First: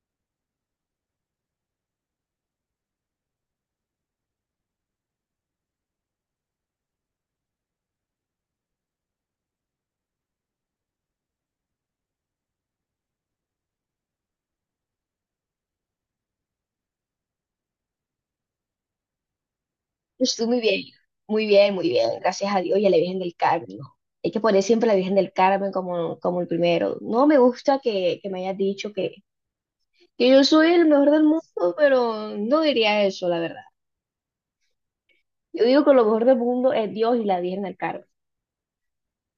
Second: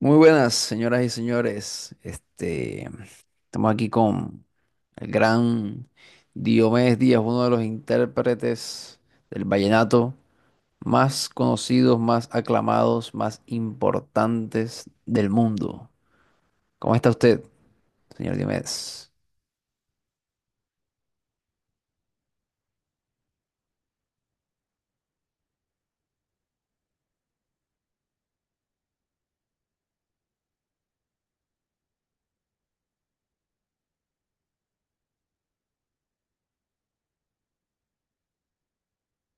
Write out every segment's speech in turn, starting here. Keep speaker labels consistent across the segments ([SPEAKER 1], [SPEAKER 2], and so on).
[SPEAKER 1] Muy buenas, señoras y señores. Estamos aquí con el gran Diomedes Díaz, uno de los intérpretes del vallenato más conocidos, más aclamados, más importantes del mundo. ¿Cómo está usted, señor Diomedes?
[SPEAKER 2] Yo estoy muy bien, muy bien, muy bien, gracias a Dios y a la Virgen del Carmen. Hay que poner siempre a la Virgen del Carmen como el primero. No me gusta que me hayas dicho que yo soy el mejor del mundo, pero no diría eso, la verdad. Yo digo que lo mejor del mundo es Dios y la Virgen del Carmen.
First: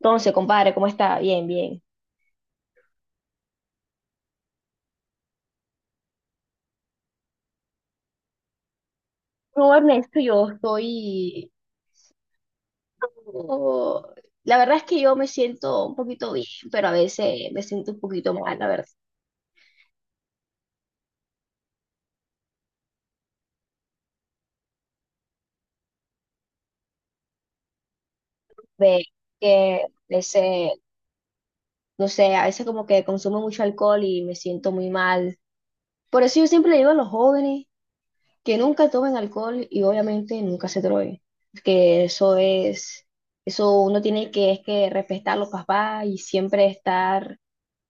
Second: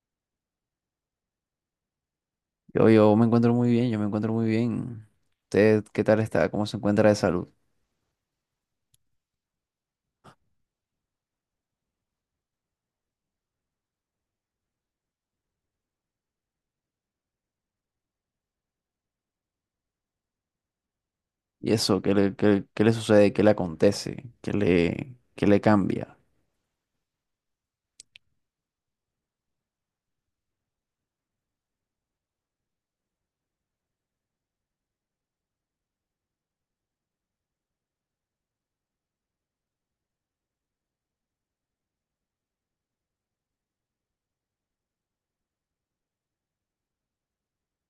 [SPEAKER 2] Entonces, compadre, ¿cómo está? Bien, bien.
[SPEAKER 1] Yo me encuentro muy bien, yo me encuentro muy bien. ¿Usted qué tal está? ¿Cómo se encuentra de salud?
[SPEAKER 2] No, Ernesto, yo estoy... oh, La verdad es que yo me siento un poquito bien, pero a veces me siento un poquito mal, la verdad.
[SPEAKER 1] ¿Y eso? ¿Qué le sucede? ¿Qué le acontece? ¿Qué le cambia?
[SPEAKER 2] Ve que a veces no sé, a veces como que consumo mucho alcohol y me siento muy mal. Por eso yo siempre le digo a los jóvenes que nunca tomen alcohol y obviamente nunca se droguen, que eso es, eso uno tiene que, es que respetar a los papás y siempre estar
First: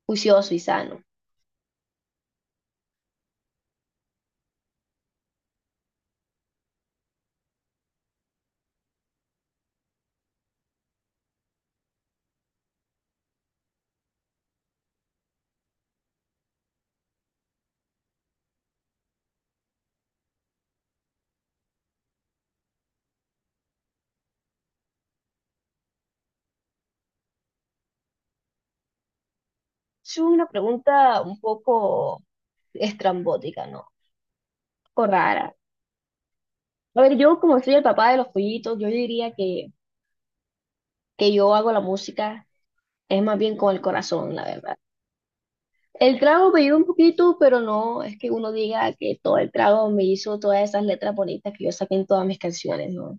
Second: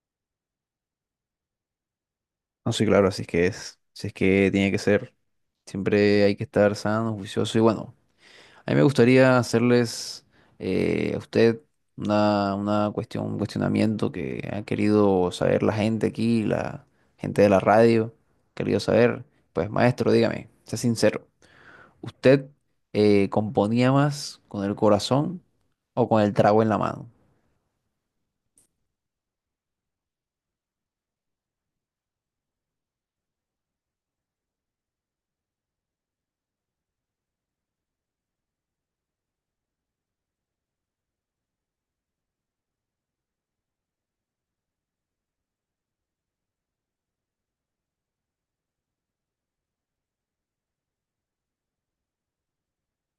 [SPEAKER 2] juicioso y sano.
[SPEAKER 1] No, sí, claro, así es que tiene que ser. Siempre hay que estar sano, juicioso. Y bueno, a mí me gustaría hacerles a usted una cuestión, un cuestionamiento que ha querido saber la gente aquí, la gente de la radio, querido saber. Pues maestro, dígame, sea sincero, ¿usted componía más con el corazón o con el trago en la mano?
[SPEAKER 2] Es una pregunta un poco estrambótica, ¿no? Un poco rara. A ver, yo como soy el papá de los pollitos, yo diría que yo hago la música, es más bien con el corazón, la verdad. El trago me ayuda un poquito, pero no es que uno diga que todo el trago me hizo todas esas letras bonitas que yo saqué en todas mis canciones, ¿no?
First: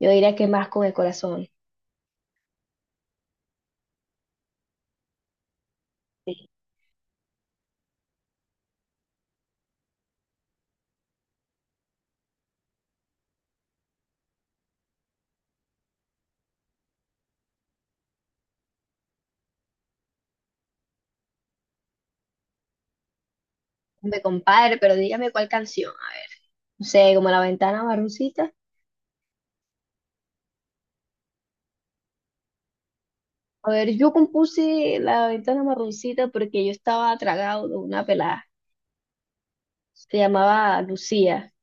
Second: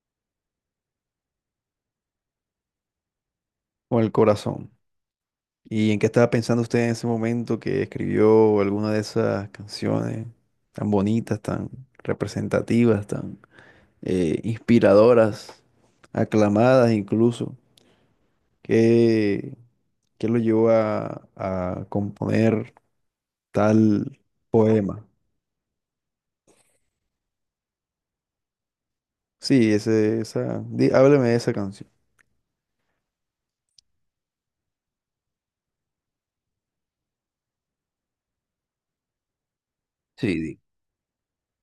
[SPEAKER 2] Yo diría que más con el corazón.
[SPEAKER 1] Con el corazón. ¿Y en qué estaba
[SPEAKER 2] Sí,
[SPEAKER 1] pensando usted en ese momento que escribió alguna de esas canciones tan bonitas, tan representativas, tan inspiradoras, aclamadas incluso? ¿Qué, qué lo llevó a componer tal
[SPEAKER 2] me compadre, pero
[SPEAKER 1] poema?
[SPEAKER 2] dígame cuál canción, a ver. No sé, como La Ventana Marroncita.
[SPEAKER 1] Sí, esa, hábleme de esa canción.
[SPEAKER 2] A ver, yo compuse La Ventana Marroncita porque yo estaba tragado de una pelada. Se
[SPEAKER 1] Sí, di-
[SPEAKER 2] llamaba Lucía.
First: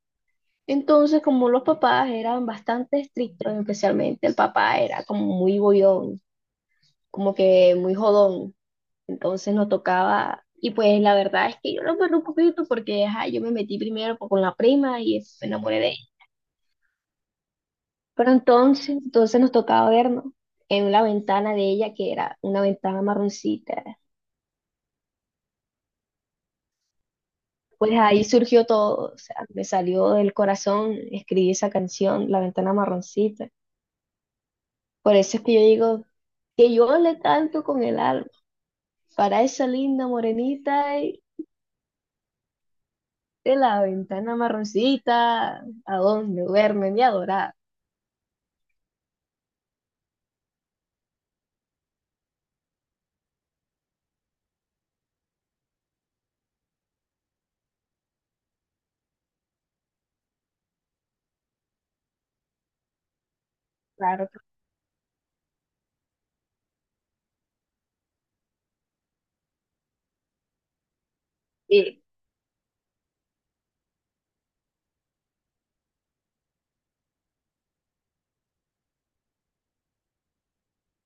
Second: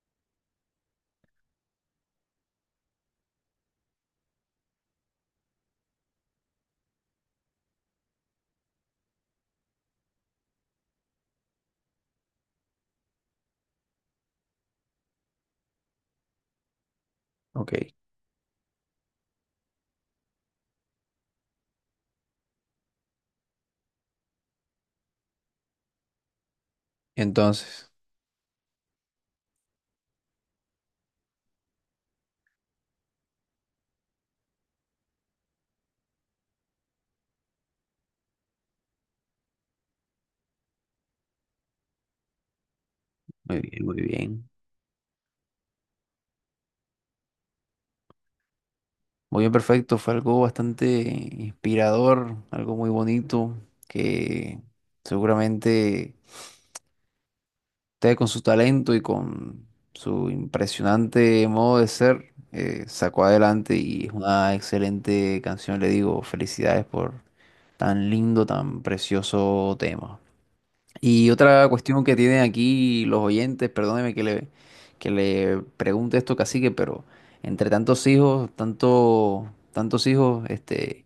[SPEAKER 2] Entonces, como los papás eran bastante estrictos, especialmente el papá era como muy bollón, como que muy jodón. Entonces nos tocaba, y pues la verdad es que yo lo perdí un poquito porque ajá, yo me metí primero con la prima y eso, me enamoré de ella.
[SPEAKER 1] ok.
[SPEAKER 2] Pero entonces nos tocaba vernos en la ventana de ella, que era una ventana marroncita.
[SPEAKER 1] Entonces,
[SPEAKER 2] Pues ahí surgió todo, o sea, me salió del corazón, escribí esa canción, La ventana marroncita. Por eso es que yo digo que yo le canto con el alma para esa linda morenita y de
[SPEAKER 1] muy
[SPEAKER 2] la
[SPEAKER 1] bien, muy
[SPEAKER 2] ventana
[SPEAKER 1] bien.
[SPEAKER 2] marroncita, a donde duerme mi adorada.
[SPEAKER 1] Muy bien, perfecto. Fue algo bastante inspirador, algo muy bonito, que seguramente usted con su talento y con su impresionante modo de ser, sacó adelante y es
[SPEAKER 2] Claro,
[SPEAKER 1] una excelente canción. Le digo, felicidades por tan lindo, tan precioso tema. Y otra
[SPEAKER 2] sí.
[SPEAKER 1] cuestión que tienen aquí los oyentes, perdóneme que le pregunte esto, cacique, pero entre tantos hijos, tantos hijos, este,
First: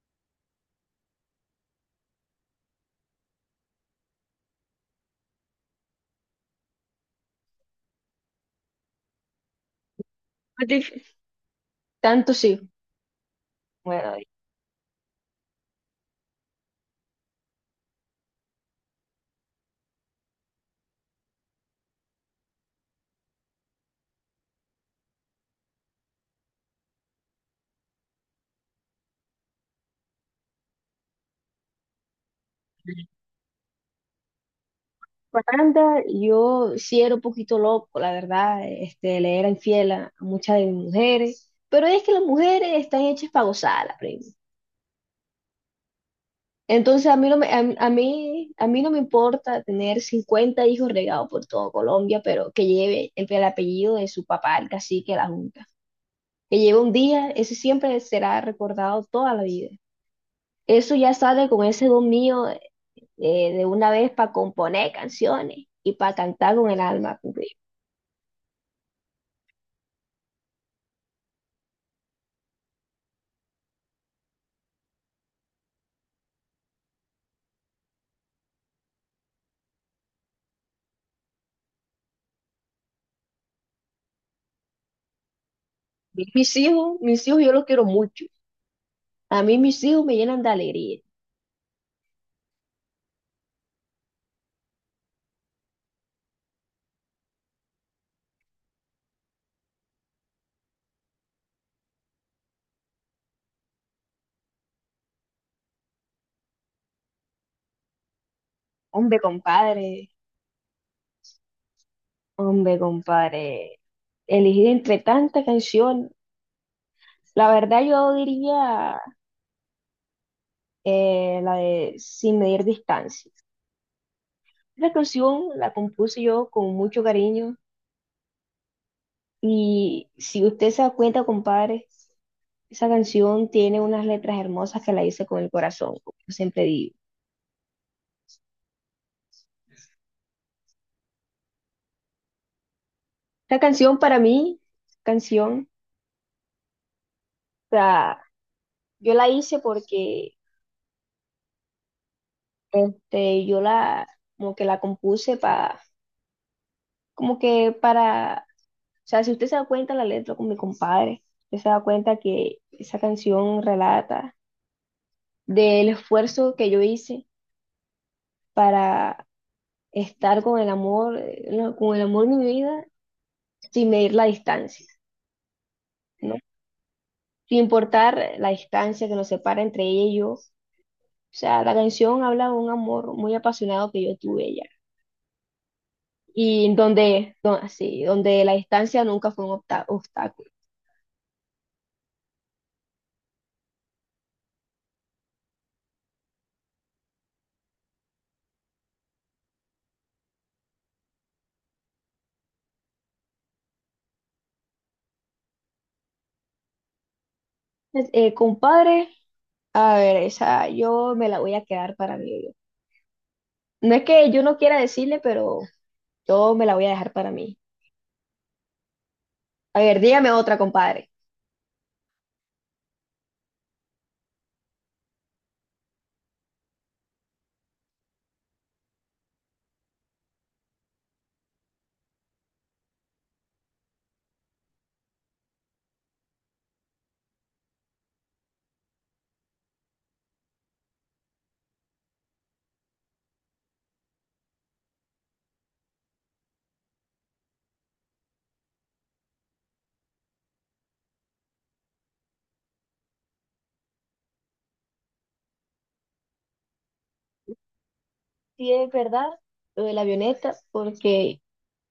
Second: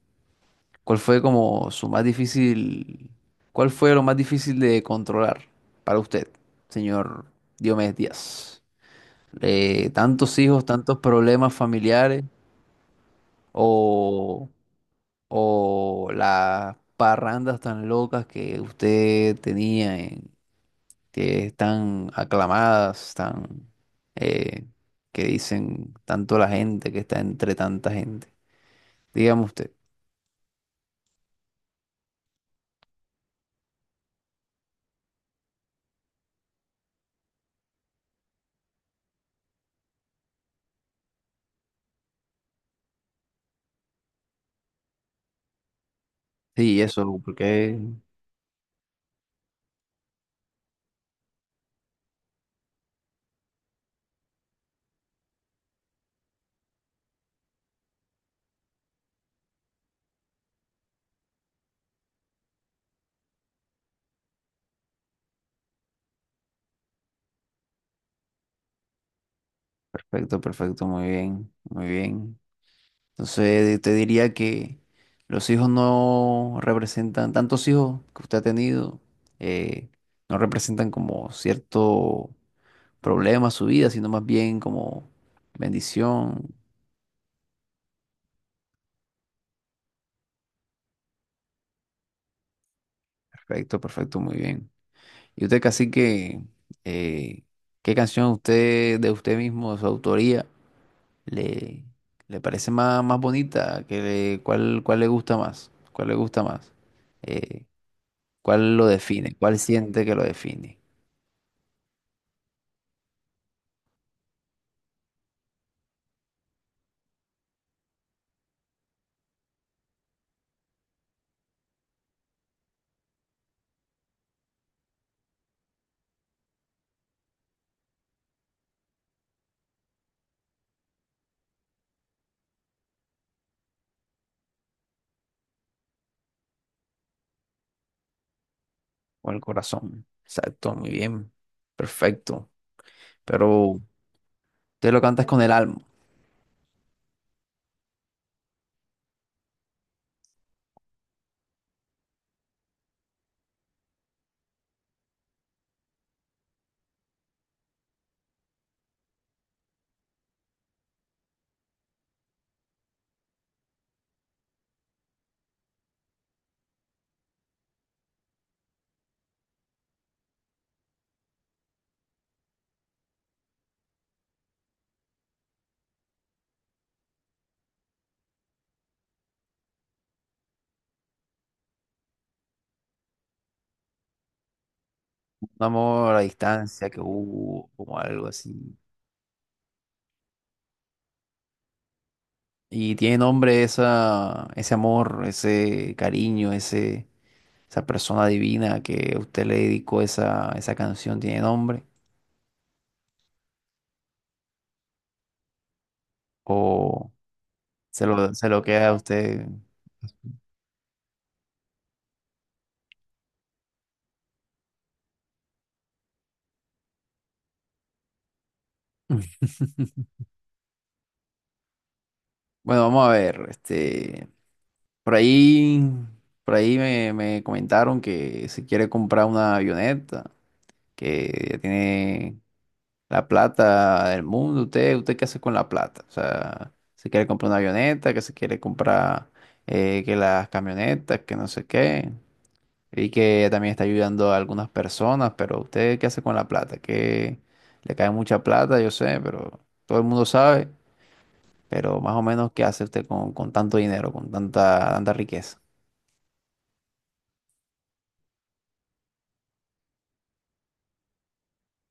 [SPEAKER 1] ¿cuál fue como su más difícil, cuál fue lo más difícil de controlar para usted, señor Diomedes Díaz? ¿Tantos hijos,
[SPEAKER 2] Más
[SPEAKER 1] tantos
[SPEAKER 2] difícil.
[SPEAKER 1] problemas familiares
[SPEAKER 2] Tanto, sí. Bueno,
[SPEAKER 1] o, o las parrandas tan locas que usted tenía, que están aclamadas, eh, que dicen tanto la gente, que está entre tanta gente? Dígame usted.
[SPEAKER 2] Yolanda, yo sí era un poquito loco, la verdad, este, le era infiel a muchas de mis mujeres, pero es que las mujeres están hechas para gozarla, primo.
[SPEAKER 1] Sí,
[SPEAKER 2] Entonces a
[SPEAKER 1] eso,
[SPEAKER 2] mí no me, a, mí,
[SPEAKER 1] porque...
[SPEAKER 2] a mí a mí no me importa tener 50 hijos regados por todo Colombia, pero que lleve el apellido de su papá, el cacique de la junta. Que lleve un día, ese siempre será recordado toda la vida. Eso ya sale con ese don mío, de una vez para componer canciones y para cantar con el alma. Porque
[SPEAKER 1] Perfecto, perfecto, muy bien, muy bien. Entonces te diría que los hijos no representan, tantos hijos que usted ha tenido, eh, no representan como cierto problema a su vida, sino más bien como bendición.
[SPEAKER 2] mis hijos, yo los quiero mucho. A mí mis hijos me llenan de alegría.
[SPEAKER 1] Perfecto, perfecto, muy bien. Y usted casi que, eh, ¿qué canción usted de usted mismo, de su autoría, le, le parece más, más bonita? Cuál le gusta más? ¿Cuál le gusta más? Eh, ¿Cuál lo
[SPEAKER 2] Hombre,
[SPEAKER 1] define? ¿Cuál siente
[SPEAKER 2] compadre,
[SPEAKER 1] que lo define?
[SPEAKER 2] hombre, compadre. Elegir entre tantas canciones, la verdad yo diría, la de Sin medir distancias. La canción la compuse yo con mucho cariño y si usted se da cuenta, compadre, esa canción tiene unas letras hermosas que la hice con el corazón, como siempre digo.
[SPEAKER 1] Con el corazón. Exacto, muy bien. Perfecto.
[SPEAKER 2] La
[SPEAKER 1] Pero
[SPEAKER 2] canción para mí,
[SPEAKER 1] te lo cantas con el
[SPEAKER 2] canción,
[SPEAKER 1] alma.
[SPEAKER 2] o sea, yo la hice porque este, yo la, como que la compuse para, como que para, o sea, si usted se da cuenta la letra con mi compadre, usted se da cuenta que esa canción relata del esfuerzo que yo hice para estar con el amor, no, con el amor de mi vida, sin medir la distancia, ¿no? Sin importar la distancia que nos separa entre ella y yo. O sea, la canción habla de un amor muy apasionado que yo tuve ella.
[SPEAKER 1] Un amor a
[SPEAKER 2] Y
[SPEAKER 1] distancia que hubo, como
[SPEAKER 2] sí,
[SPEAKER 1] algo
[SPEAKER 2] donde
[SPEAKER 1] así.
[SPEAKER 2] la distancia nunca fue un obstáculo.
[SPEAKER 1] Y tiene nombre esa, ese amor, ese cariño, ese, esa persona divina que usted le dedicó esa, esa canción, ¿tiene nombre? ¿O se lo queda a
[SPEAKER 2] Compadre,
[SPEAKER 1] usted?
[SPEAKER 2] a ver, esa yo me la voy a quedar para mí. Yo. No es que yo no quiera decirle, pero yo me la voy a dejar para mí. A ver, dígame otra, compadre.
[SPEAKER 1] Bueno, vamos a ver, este. Por ahí, por ahí me comentaron que se quiere comprar una avioneta, que ya tiene la plata del mundo. Usted qué hace con la plata? O sea, se quiere comprar una avioneta, que se quiere comprar que las camionetas, que no sé qué. Y que también está ayudando a algunas personas, pero ¿usted qué hace con la plata? Que le cae mucha plata, yo sé, pero todo el mundo sabe. Pero más o menos, ¿qué hace usted con tanto dinero, con tanta riqueza?
[SPEAKER 2] Sí, es verdad, lo de la avioneta, porque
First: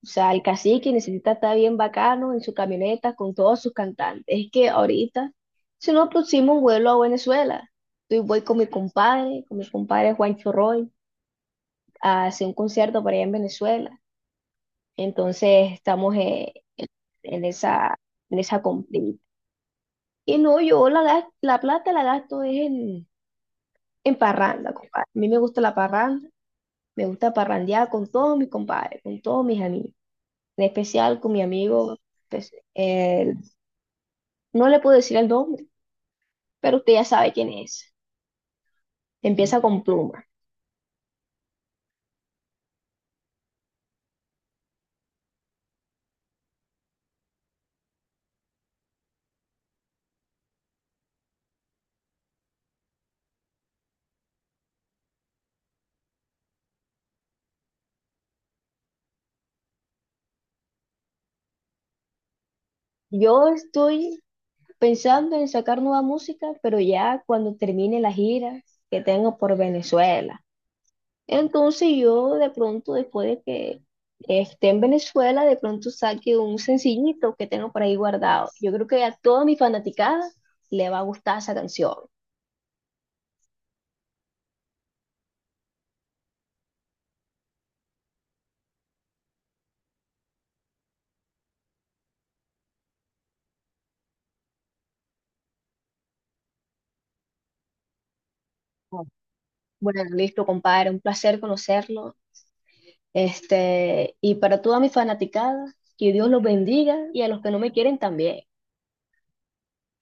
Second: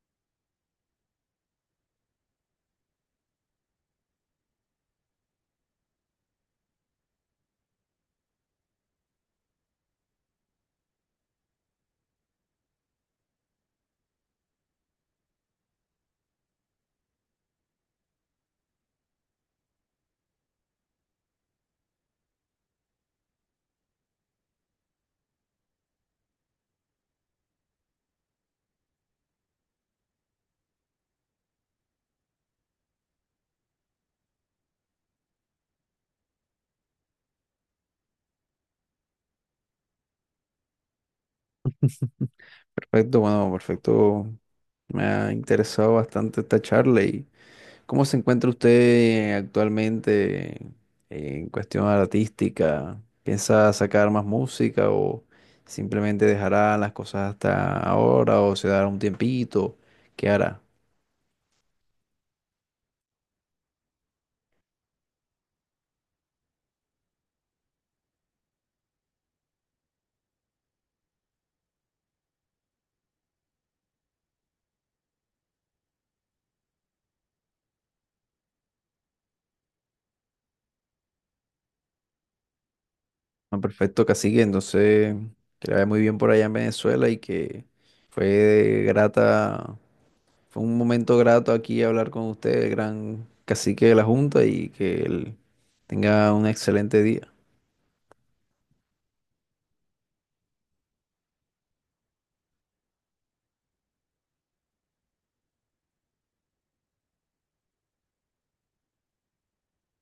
[SPEAKER 2] o sea, el cacique necesita estar bien bacano en su camioneta con todos sus cantantes. Es que ahorita, si no pusimos un vuelo a Venezuela, yo voy con mi compadre Juancho Roy, a hacer un concierto por allá en Venezuela. Entonces estamos en esa comprita. Y no, yo la, la plata la gasto es en parranda, compadre. A mí me gusta la parranda, me gusta parrandear con todos mis compadres, con todos mis amigos, en especial con mi amigo pues, el. No le puedo decir el nombre, pero usted ya sabe quién es. Empieza con Pluma.
[SPEAKER 1] Perfecto, bueno, perfecto. Me ha interesado bastante esta charla y ¿cómo se encuentra usted actualmente en cuestión artística? ¿Piensa sacar más música o simplemente dejará las cosas hasta ahora o se dará un tiempito? ¿Qué hará?
[SPEAKER 2] Yo estoy pensando en sacar nueva música, pero ya cuando termine la gira que tengo por Venezuela. Entonces yo de pronto, después de que esté en Venezuela, de pronto saque un sencillito que tengo por ahí guardado. Yo creo que a toda mi fanaticada le va a gustar esa canción.
[SPEAKER 1] Bueno, perfecto, cacique. Entonces, que le vaya muy bien por allá en Venezuela y que fue grata fue un momento grato aquí hablar con usted, el gran cacique de la Junta, y que él tenga un excelente día.
[SPEAKER 2] Bueno, listo, compadre, un placer conocerlo. Este, y para toda mi fanaticada, que Dios los bendiga y a los que no me quieren también.